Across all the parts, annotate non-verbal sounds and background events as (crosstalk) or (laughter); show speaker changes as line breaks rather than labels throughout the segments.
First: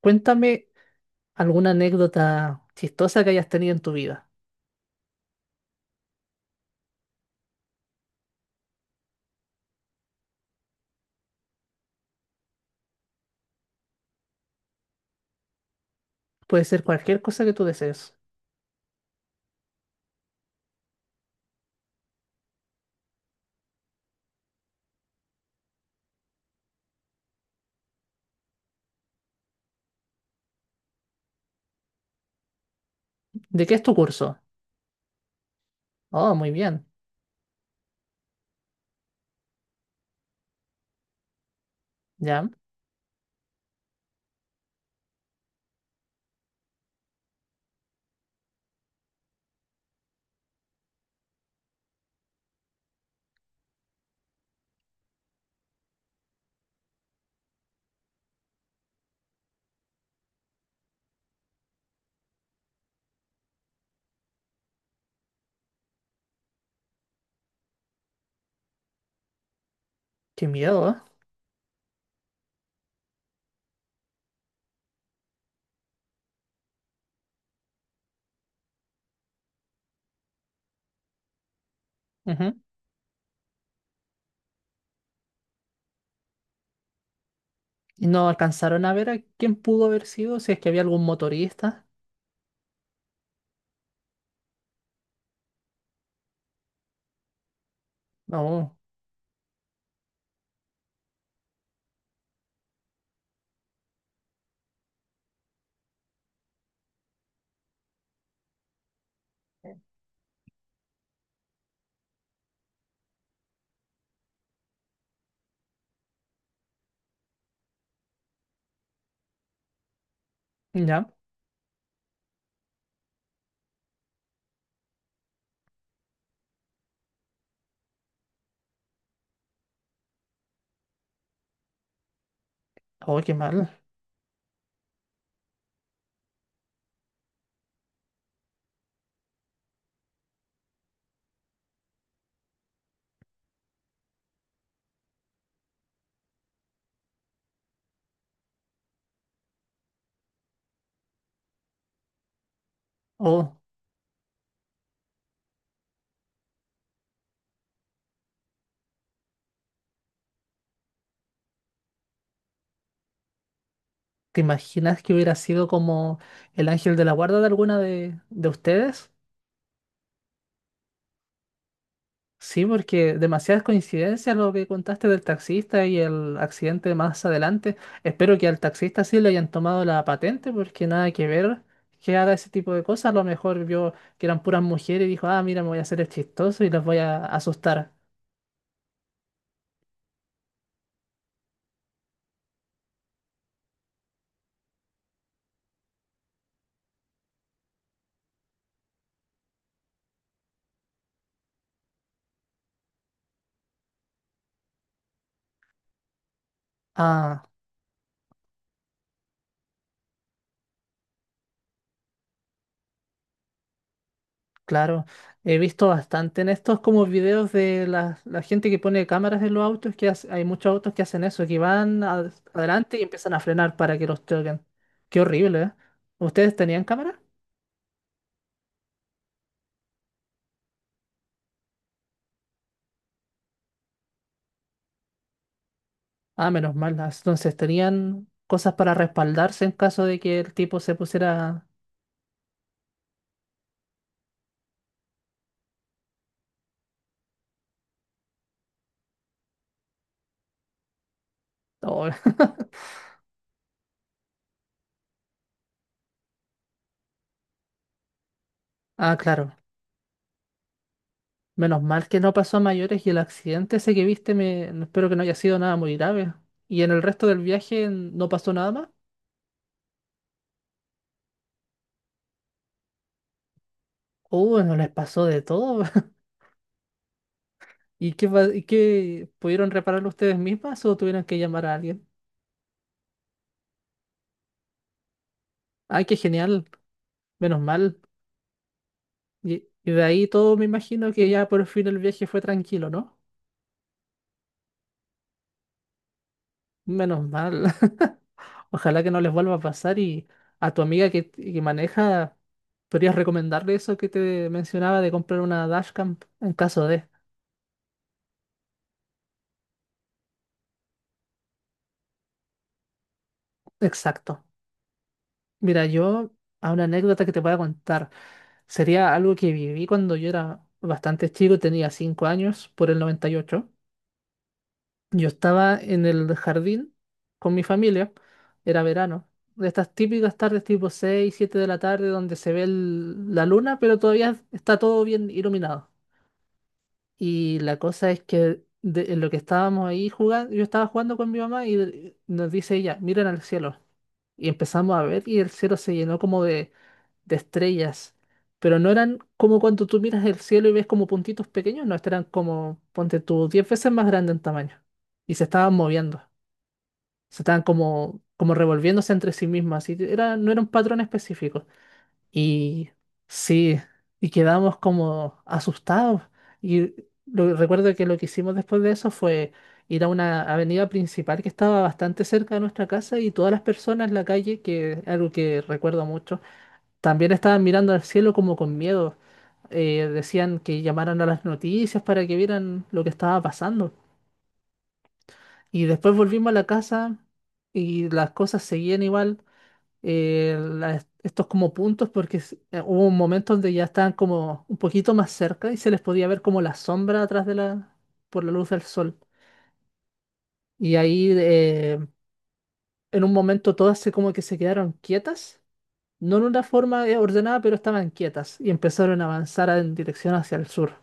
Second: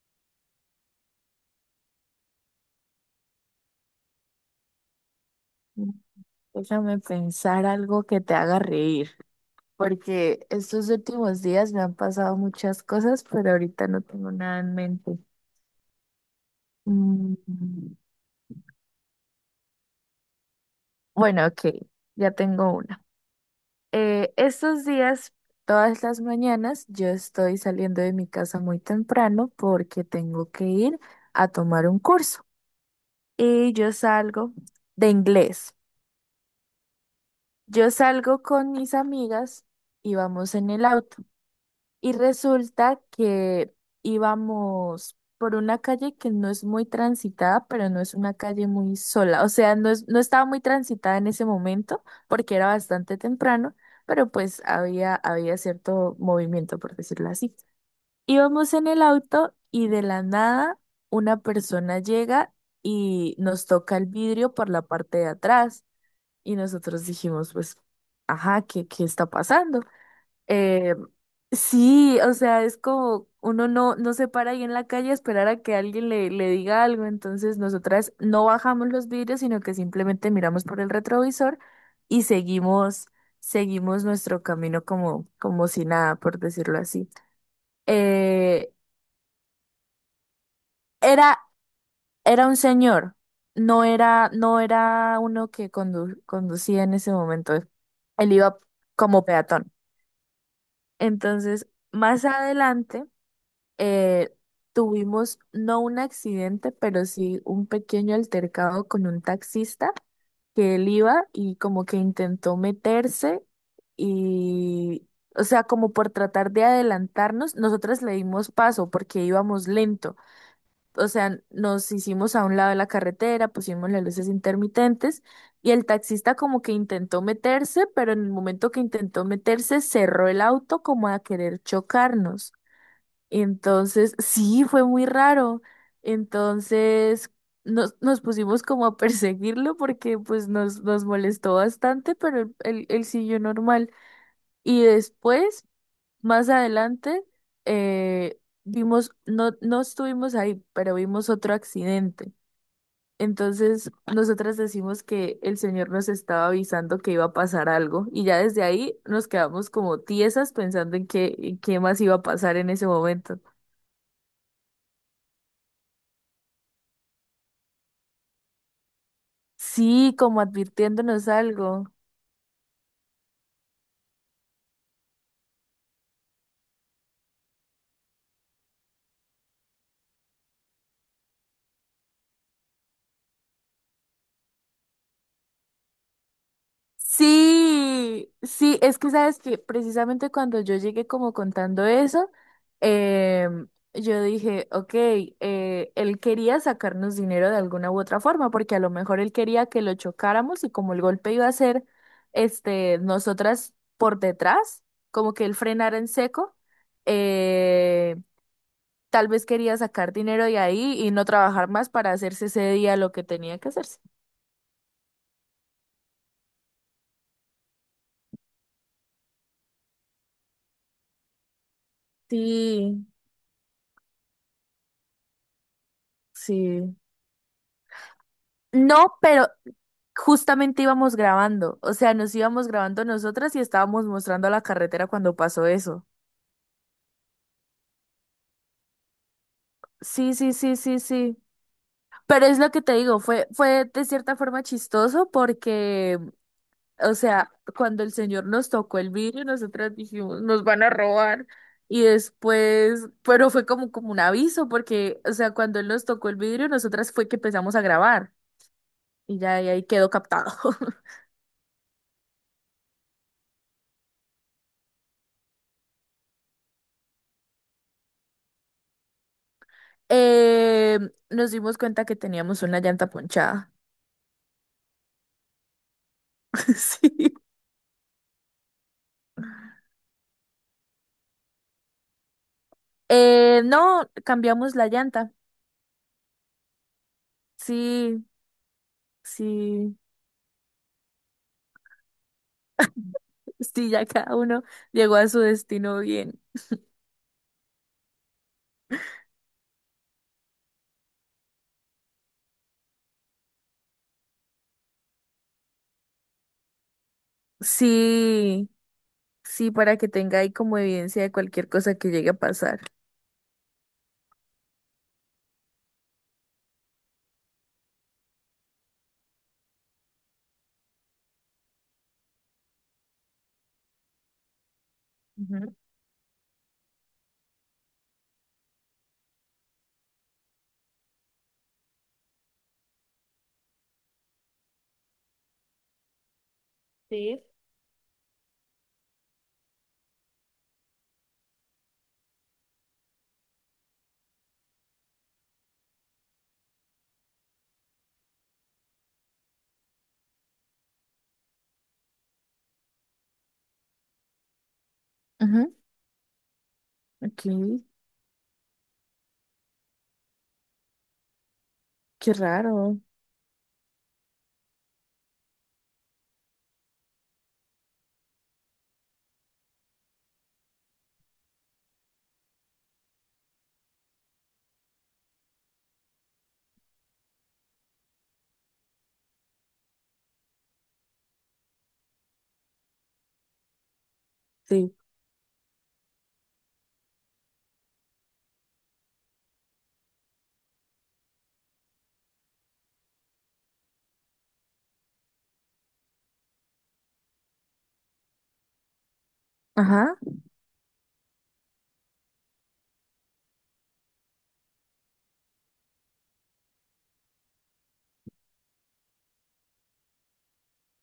Cuéntame alguna anécdota chistosa que hayas tenido en tu vida.
Mm, Déjame pensar algo que te haga reír, porque estos últimos días me han pasado muchas cosas, pero ahorita no tengo nada en mente.
Puede ser cualquier cosa que tú
Mm,
desees.
Bueno, ok, ya tengo una. Estos días, todas las mañanas, yo estoy saliendo de mi casa muy temprano porque tengo que ir a tomar un curso
¿De
y
qué es
yo
tu curso?
salgo de inglés.
Oh, muy bien.
Yo salgo con mis amigas y vamos en el auto. Y
Ya.
resulta que íbamos por una calle que no es muy transitada, pero no es una calle muy sola. O sea, no estaba muy transitada en ese momento porque era bastante temprano, pero pues había cierto movimiento, por decirlo así. Íbamos en el auto y de la nada una persona llega y nos toca el vidrio por la parte de atrás. Y nosotros dijimos, pues, ajá, ¿qué está pasando?
Qué miedo, ¿eh?
Eh, sí, o sea, es como uno no se para ahí en la calle a esperar a que alguien le diga algo, entonces nosotras no bajamos los vidrios, sino que simplemente miramos por el retrovisor y
Ujú.
seguimos nuestro camino como si nada, por decirlo así.
¿Y no
Eh,
alcanzaron a ver a quién pudo haber sido? Si es que había algún
era,
motorista.
era un señor, no era uno que conducía en ese momento, él iba
No.
como peatón. Entonces, más adelante, eh, tuvimos no un accidente, pero sí un pequeño altercado con un taxista que él iba y como que intentó meterse y, o sea, como por tratar de adelantarnos, nosotras le dimos paso porque íbamos lento. O
Ya.
sea, nos hicimos a un lado de la carretera, pusimos las luces intermitentes y el taxista como que intentó meterse, pero en el momento que intentó meterse cerró el auto como a querer chocarnos.
Oh, qué mal.
Entonces, sí, fue muy raro. Entonces, nos pusimos como a perseguirlo porque pues nos molestó bastante, pero él siguió normal. Y después, más adelante, eh, vimos, no estuvimos ahí, pero vimos otro accidente.
Oh,
Entonces, nosotras decimos que el señor nos estaba avisando que iba a pasar algo y ya desde ahí nos quedamos como tiesas pensando en qué más iba a pasar en ese momento.
¿te imaginas que hubiera sido como el ángel de la guarda de alguna de ustedes?
Sí, como advirtiéndonos algo.
Sí, porque demasiadas coincidencias lo que contaste del taxista y el accidente más adelante. Espero que al taxista sí le hayan tomado la patente, porque nada que ver que haga ese tipo de cosas. A lo mejor vio que eran puras mujeres y dijo, ah, mira, me voy a hacer el chistoso y las voy a asustar.
Sí, sí, es que sabes que precisamente cuando yo llegué como contando eso, em, yo dije, ok, él quería sacarnos dinero de alguna u otra forma, porque a lo mejor él quería que lo chocáramos y como el golpe iba a ser, este, nosotras por detrás, como que él frenara en seco,
Ah,
eh, tal vez quería sacar dinero de ahí y no trabajar más para hacerse ese día lo que tenía que hacerse.
claro. He visto bastante en estos como videos de la gente que pone cámaras en los autos, que hay muchos autos que hacen eso, que van adelante y
Sí,
empiezan a frenar para que los choquen. Qué horrible, ¿eh? ¿Ustedes tenían
sí.
cámaras?
No, pero justamente íbamos grabando, o sea, nos íbamos grabando nosotras y estábamos mostrando la carretera cuando pasó eso.
Ah, menos mal. Ah, entonces tenían cosas para respaldarse en caso de
Sí,
que
sí,
el
sí,
tipo se
sí, sí.
pusiera.
Pero es lo que te digo, fue de cierta forma chistoso porque, o sea, cuando el señor nos tocó el vidrio, nosotras dijimos, nos van a robar. Y
Oh. (laughs)
después, pero fue como, como un aviso porque, o sea, cuando él nos tocó el vidrio, nosotras fue que empezamos a grabar
Ah,
y
claro.
ya y ahí quedó captado. (laughs)
Menos mal que no pasó a mayores y el accidente ese que viste, no, espero que no haya sido nada muy grave. ¿Y en el resto del viaje no pasó nada más?
Eh, Nos dimos cuenta que teníamos una llanta ponchada.
No les pasó de todo. (laughs)
(laughs) Sí.
¿Y qué pudieron repararlo ustedes mismas o tuvieron que llamar a alguien?
No, cambiamos la llanta.
Ay, qué genial. Menos mal.
Sí,
Y
sí,
de ahí todo me imagino que ya por fin el viaje fue tranquilo, ¿no?
sí, ya cada uno llegó a su destino bien.
Menos mal. (laughs) Ojalá que no les vuelva a pasar y a tu amiga que maneja, ¿podrías recomendarle eso que te mencionaba de comprar una dashcam en caso de?
Sí, sí, para que tenga ahí como evidencia de cualquier cosa que llegue a pasar.
Exacto. Mira, yo a una anécdota que te voy a contar. Sería algo que viví cuando yo era bastante chico, tenía 5 años, por el 98. Yo
Ujú.
estaba en el jardín con mi familia, era verano. De estas típicas tardes tipo 6 7 de la tarde donde se ve la luna, pero todavía está todo bien iluminado.
Sí.
Y la cosa es que en lo que estábamos ahí jugando, yo estaba jugando con mi mamá y nos dice ella, miren al cielo. Y empezamos a ver y el cielo se llenó como de estrellas. Pero no eran como cuando tú miras el cielo y ves como puntitos pequeños, no, estos eran como, ponte tú, 10 veces más grande en tamaño. Y se estaban
Ujú,
moviendo, se
ok,
estaban como revolviéndose entre sí mismas. Así que no era un patrón específico.
qué
Y
raro.
sí, y quedamos como asustados. Y recuerdo que lo que hicimos después de eso fue ir a una avenida principal que estaba bastante cerca de nuestra casa, y todas las personas en la calle, que es algo que recuerdo mucho, también estaban mirando al cielo como con miedo. Decían que llamaran a las noticias para que vieran lo que estaba pasando.
Sí.
Y después volvimos a la casa y las cosas seguían igual, estos como puntos, porque hubo un momento donde ya estaban como un poquito más cerca y se les podía ver como la sombra atrás por la luz del sol.
Ajá.
Y ahí, en un momento todas se como que se quedaron quietas, no en una forma ordenada, pero estaban quietas y empezaron a avanzar en dirección hacia el sur.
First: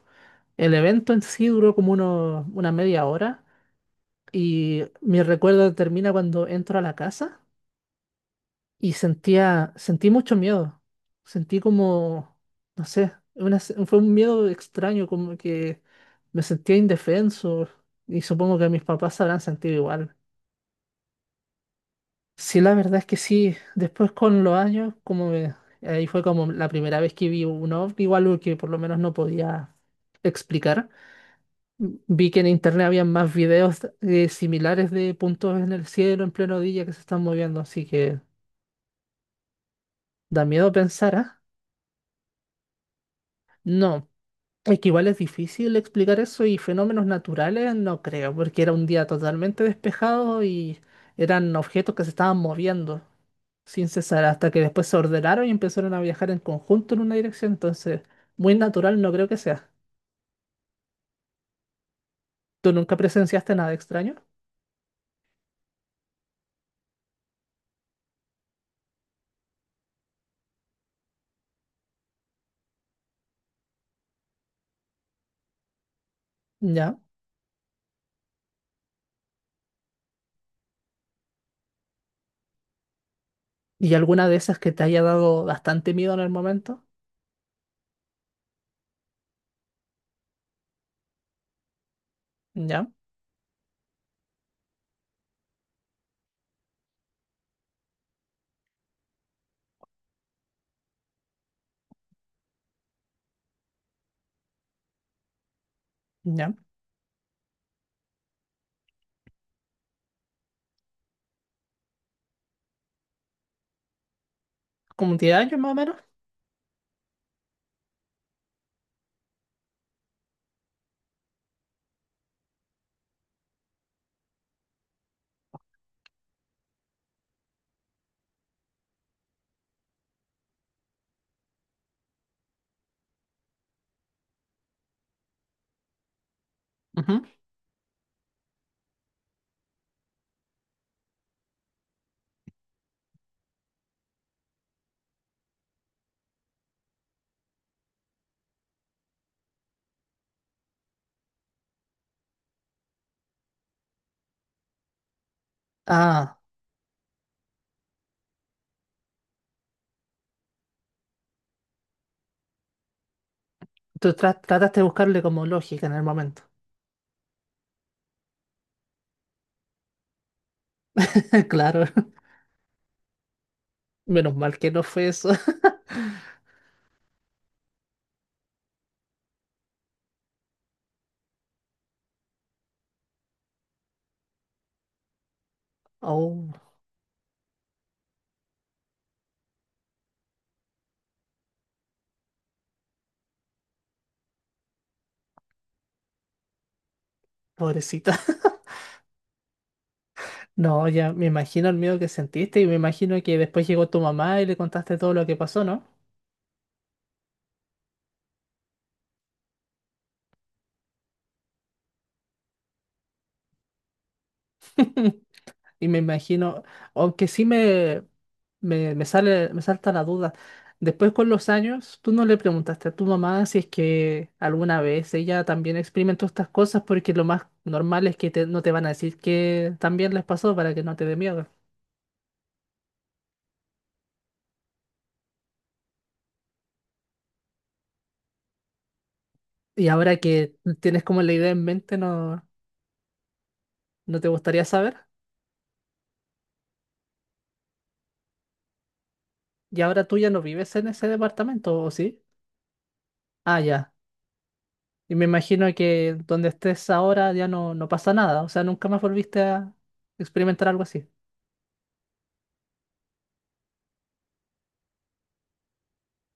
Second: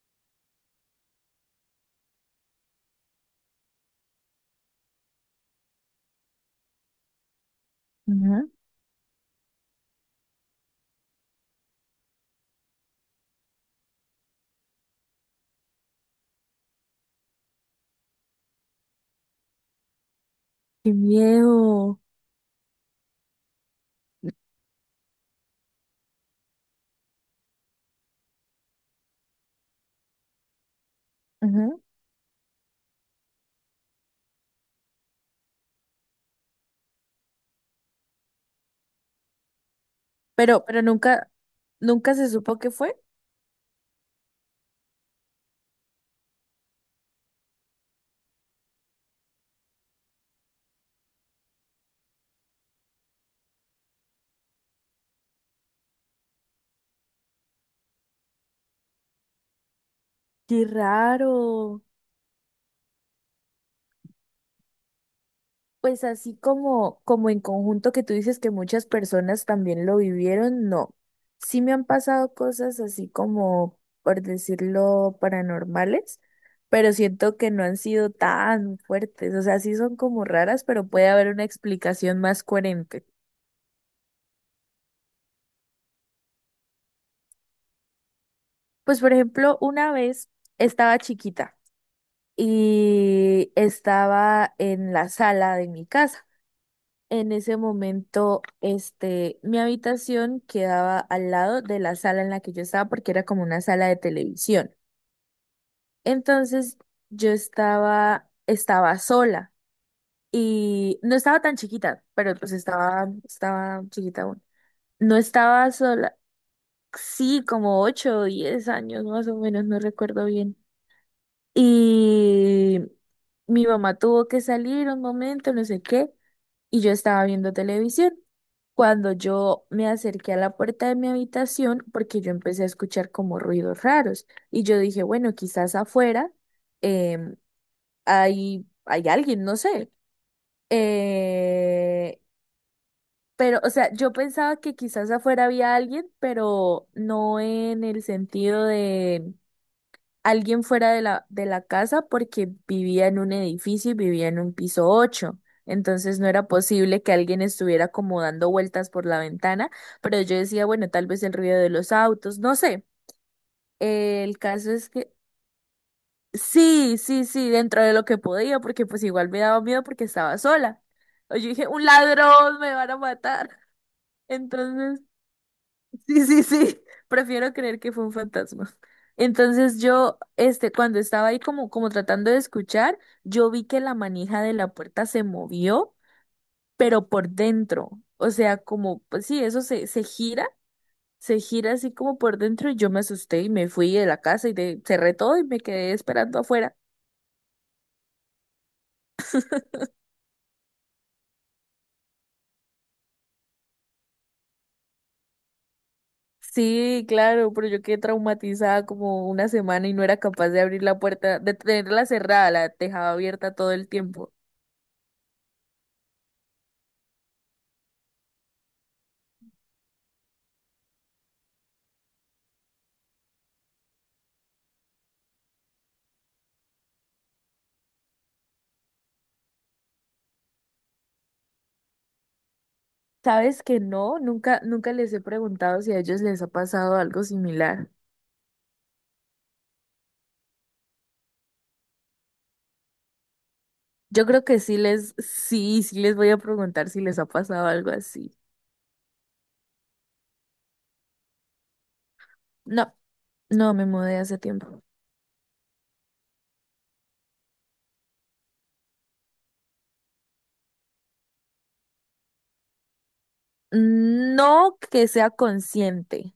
El evento en sí duró como una media hora, y mi recuerdo termina cuando entro a la casa
Ujú.
y sentí mucho miedo. Sentí como, no sé, fue un miedo extraño, como que me sentía indefenso, y supongo que mis papás se habrán sentido igual.
Qué miedo.
Sí, la verdad es que sí. Después con los años, ahí fue como la primera vez que vi un ovni, o algo que por lo menos no podía explicar.
Ujú.
Vi que en internet había más videos similares de puntos en el cielo en pleno día que se están moviendo, así que da
Pero,
miedo
pero
pensar,
nunca,
¿ah?
nunca se supo qué fue.
No, es que igual es difícil explicar eso, y fenómenos naturales no creo, porque era un día totalmente despejado y eran objetos que se estaban moviendo sin cesar hasta que después se ordenaron y empezaron a viajar en conjunto en una dirección, entonces muy natural no creo que sea.
Qué raro.
¿Tú nunca presenciaste nada extraño?
Pues así como en conjunto que tú dices que muchas personas también lo vivieron, no. Sí me han pasado cosas así como, por decirlo, paranormales, pero
¿Ya?
siento que no han sido tan fuertes. O sea, sí son como raras, pero puede haber una explicación más coherente.
¿Y alguna de esas que te haya dado bastante miedo en el momento?
Pues por ejemplo, una vez estaba chiquita
¿Ya?
y estaba en la sala de mi casa. En ese momento, este, mi habitación quedaba al lado de la sala en la que yo estaba porque era como una sala de televisión.
¿Ya?
Entonces, yo estaba sola y no estaba tan chiquita, pero pues estaba chiquita aún.
¿Como
No
10 años
estaba
más o menos?
sola, sí, como 8 o 10 años más o menos, no recuerdo bien. Y mi mamá tuvo que salir un momento, no sé qué, y yo estaba viendo televisión. Cuando yo me acerqué a la puerta de mi habitación, porque yo empecé a escuchar como ruidos raros, y yo dije, bueno, quizás afuera
Ujú.
em, hay alguien, no sé. Eh, pero, o sea, yo pensaba que quizás afuera había alguien, pero no en el sentido de alguien fuera de la casa porque vivía en un edificio y vivía en un piso 8. Entonces no
Ah,
era posible que alguien estuviera como dando vueltas por la ventana, pero yo decía, bueno, tal vez el ruido de los autos, no sé.
tú
El
tra-
caso
trataste de
es que
buscarle como lógica en el momento.
sí, sí, sí, dentro de lo que podía, porque pues igual me daba miedo porque estaba sola. O
(laughs)
yo dije,
Claro,
un ladrón, me van a matar. (laughs)
menos mal que no
Entonces
fue eso. (laughs)
sí, sí, sí. Prefiero creer que fue un fantasma. Entonces yo, este, cuando estaba ahí como tratando de escuchar, yo vi que la manija de la puerta se movió,
Oh,
pero por dentro. O sea, como, pues sí, eso se gira así como por dentro y yo me asusté y me fui de la casa y cerré todo y me quedé esperando afuera.
pobrecita. (laughs) No, ya me imagino el miedo que sentiste, y me imagino que después llegó tu mamá y le contaste todo lo que pasó, ¿no?
Sí, claro, pero yo quedé traumatizada como una semana y no era capaz de abrir la puerta, de tenerla cerrada, la dejaba abierta todo el tiempo.
Y me imagino, aunque sí me salta la duda. Después con los años, tú no le preguntaste a tu mamá si es que alguna vez ella también experimentó estas cosas, porque lo más normal es que no te van a decir que también les pasó para que no te dé miedo.
Sabes que no, nunca les he preguntado si a ellos les ha pasado algo similar.
Y ahora que tienes como la idea en mente, ¿no, no
Yo
te
creo que
gustaría
sí
saber?
les, sí, sí les voy a preguntar si les ha pasado algo así.
Y ahora tú ya no vives en ese departamento, ¿o sí?
No,
Ah,
no me
ya.
mudé hace tiempo.
Y me imagino que donde estés ahora ya no pasa nada. O sea, nunca más volviste a experimentar algo así.
No que sea consciente.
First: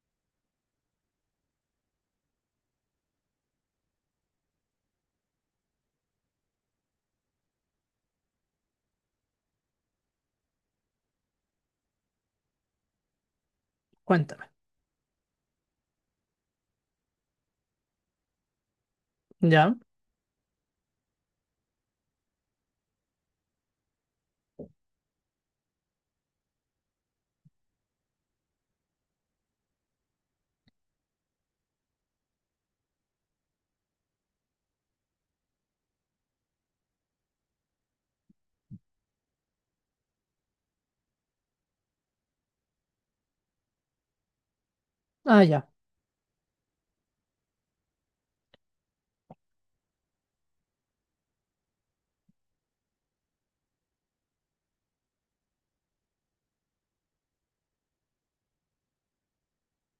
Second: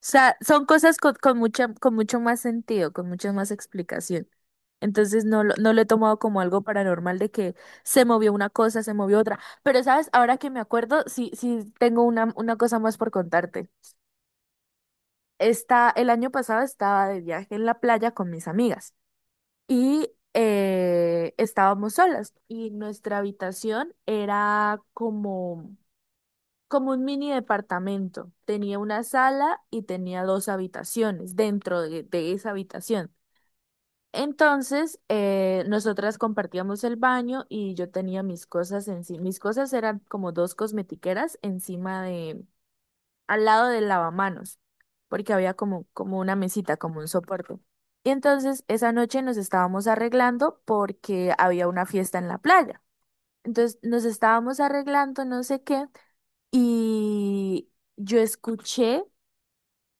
O sea, son cosas con mucho más sentido, con mucha más explicación. Entonces no lo he tomado como algo paranormal de que se movió una cosa, se movió otra. Pero sabes, ahora que me acuerdo, sí tengo una cosa más por contarte.
Cuéntame.
El año pasado estaba de viaje en la playa con mis amigas
¿Ya?
y estábamos solas y nuestra habitación era como un mini departamento. Tenía una sala y tenía dos habitaciones dentro de esa habitación. Entonces, nosotras compartíamos el baño y yo tenía mis cosas encima. Mis cosas eran como dos cosmetiqueras encima de al lado del lavamanos, porque
Ah,
había
ya.
como una mesita, como un soporte. Y entonces esa noche nos estábamos arreglando porque había una fiesta en la playa. Entonces nos estábamos arreglando, no sé qué, y yo escuché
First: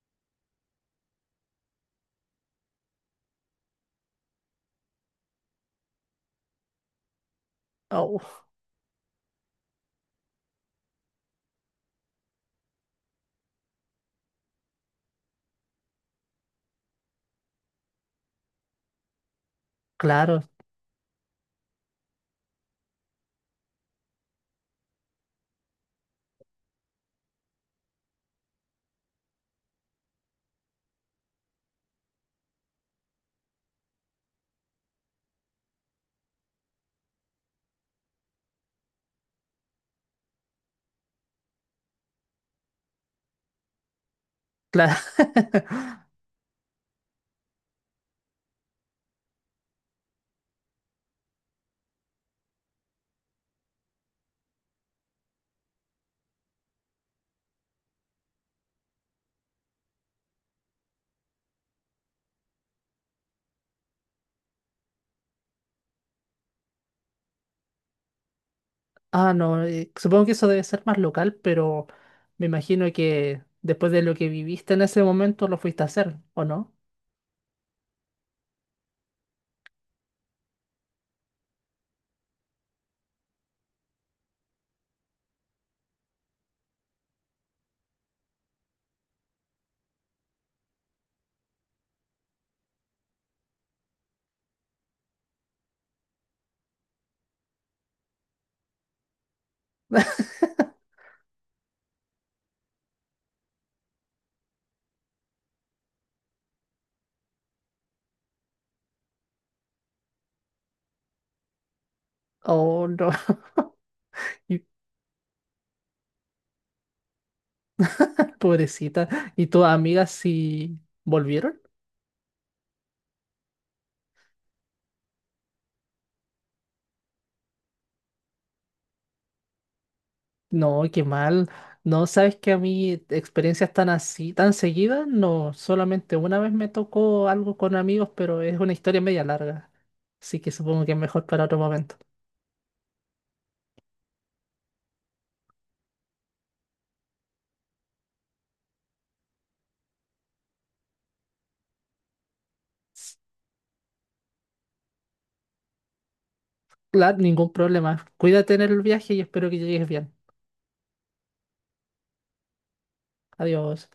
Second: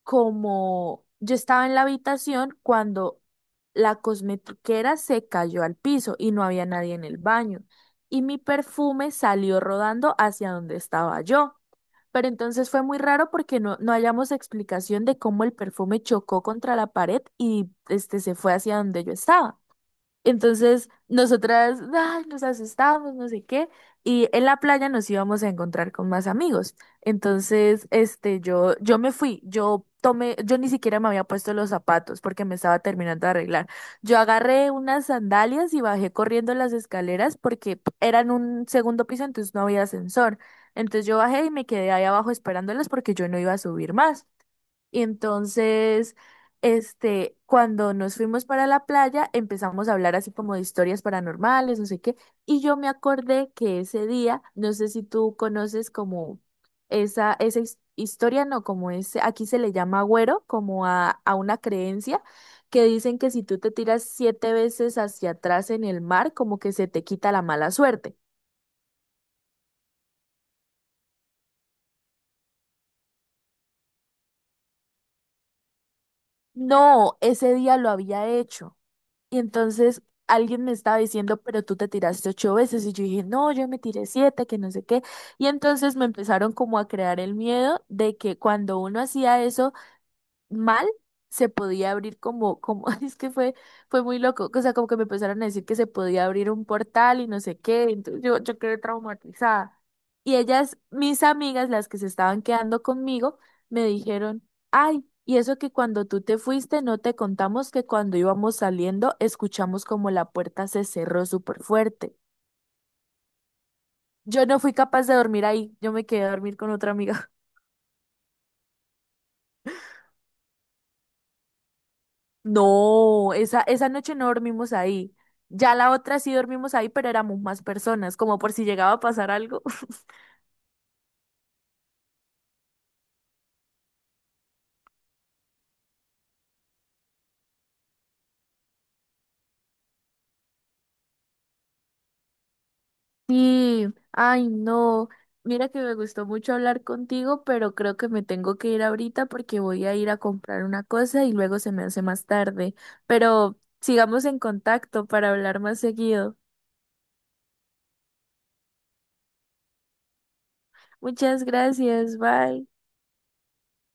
como yo estaba en la habitación cuando la cosmetiquera se cayó al piso y no había nadie en el baño.
Oh,
Y mi perfume salió rodando hacia donde estaba yo. Pero entonces fue muy raro porque no hallamos explicación de cómo el perfume chocó contra la pared y este se fue hacia donde yo estaba.
claro,
Entonces, nosotras, ay, nos asustamos, no sé qué, y en la playa nos íbamos a encontrar con más amigos. Entonces, este, yo me fui, yo ni siquiera me había puesto los zapatos porque me estaba terminando de arreglar. Yo agarré unas sandalias y bajé corriendo las escaleras porque eran un segundo piso, entonces no había ascensor. Entonces yo bajé y me quedé ahí abajo esperándolas porque yo no iba a subir más.
claro.
Y entonces
(laughs)
este, cuando nos fuimos para la playa, empezamos a hablar así como de historias paranormales, no sé qué, y yo me acordé que ese día, no sé si tú conoces como esa historia, no, como ese, aquí se le llama agüero, como a una creencia que dicen que si tú te tiras siete veces hacia atrás en el mar, como que se te quita la mala suerte.
Ah, no. Supongo que eso debe ser más local, pero me imagino que después de lo que viviste en ese momento lo fuiste a hacer, ¿o no?
No, ese día lo había hecho. Y entonces alguien me estaba diciendo, pero tú te tiraste ocho veces. Y yo dije, no, yo me tiré siete, que no sé qué. Y entonces me empezaron como a crear el miedo de que cuando uno hacía eso, mal se podía abrir como, (laughs) es que fue muy loco, o sea, como que me empezaron a decir que se podía abrir un portal y no sé qué, entonces yo quedé traumatizada. Y
(laughs)
ellas, mis amigas, las que se estaban quedando conmigo, me dijeron, ay, y eso que cuando tú te fuiste, no te contamos que cuando íbamos saliendo, escuchamos como la puerta se cerró súper fuerte.
Oh, no. (laughs)
Yo no
Y-
fui capaz de dormir ahí, yo me quedé a dormir con otra amiga.
Pobrecita. ¿Y tus amigas sí volvieron?
No, esa noche no dormimos ahí. Ya la otra sí dormimos ahí, pero éramos más personas, como por si llegaba a pasar algo. (laughs)
No, qué mal. No, sabes que a mí experiencias tan así, tan seguidas, no, solamente una vez me tocó algo con amigos, pero es una historia media larga. Así que supongo que es mejor para otro momento.
Sí, ay, no. Mira que me gustó mucho hablar contigo, pero creo que me tengo que ir ahorita porque voy a ir a comprar una cosa y luego se me hace más tarde. Pero sigamos en contacto para hablar más seguido.
Claro, ningún problema. Cuídate en el viaje y espero que llegues bien.
Muchas gracias, bye.
Adiós.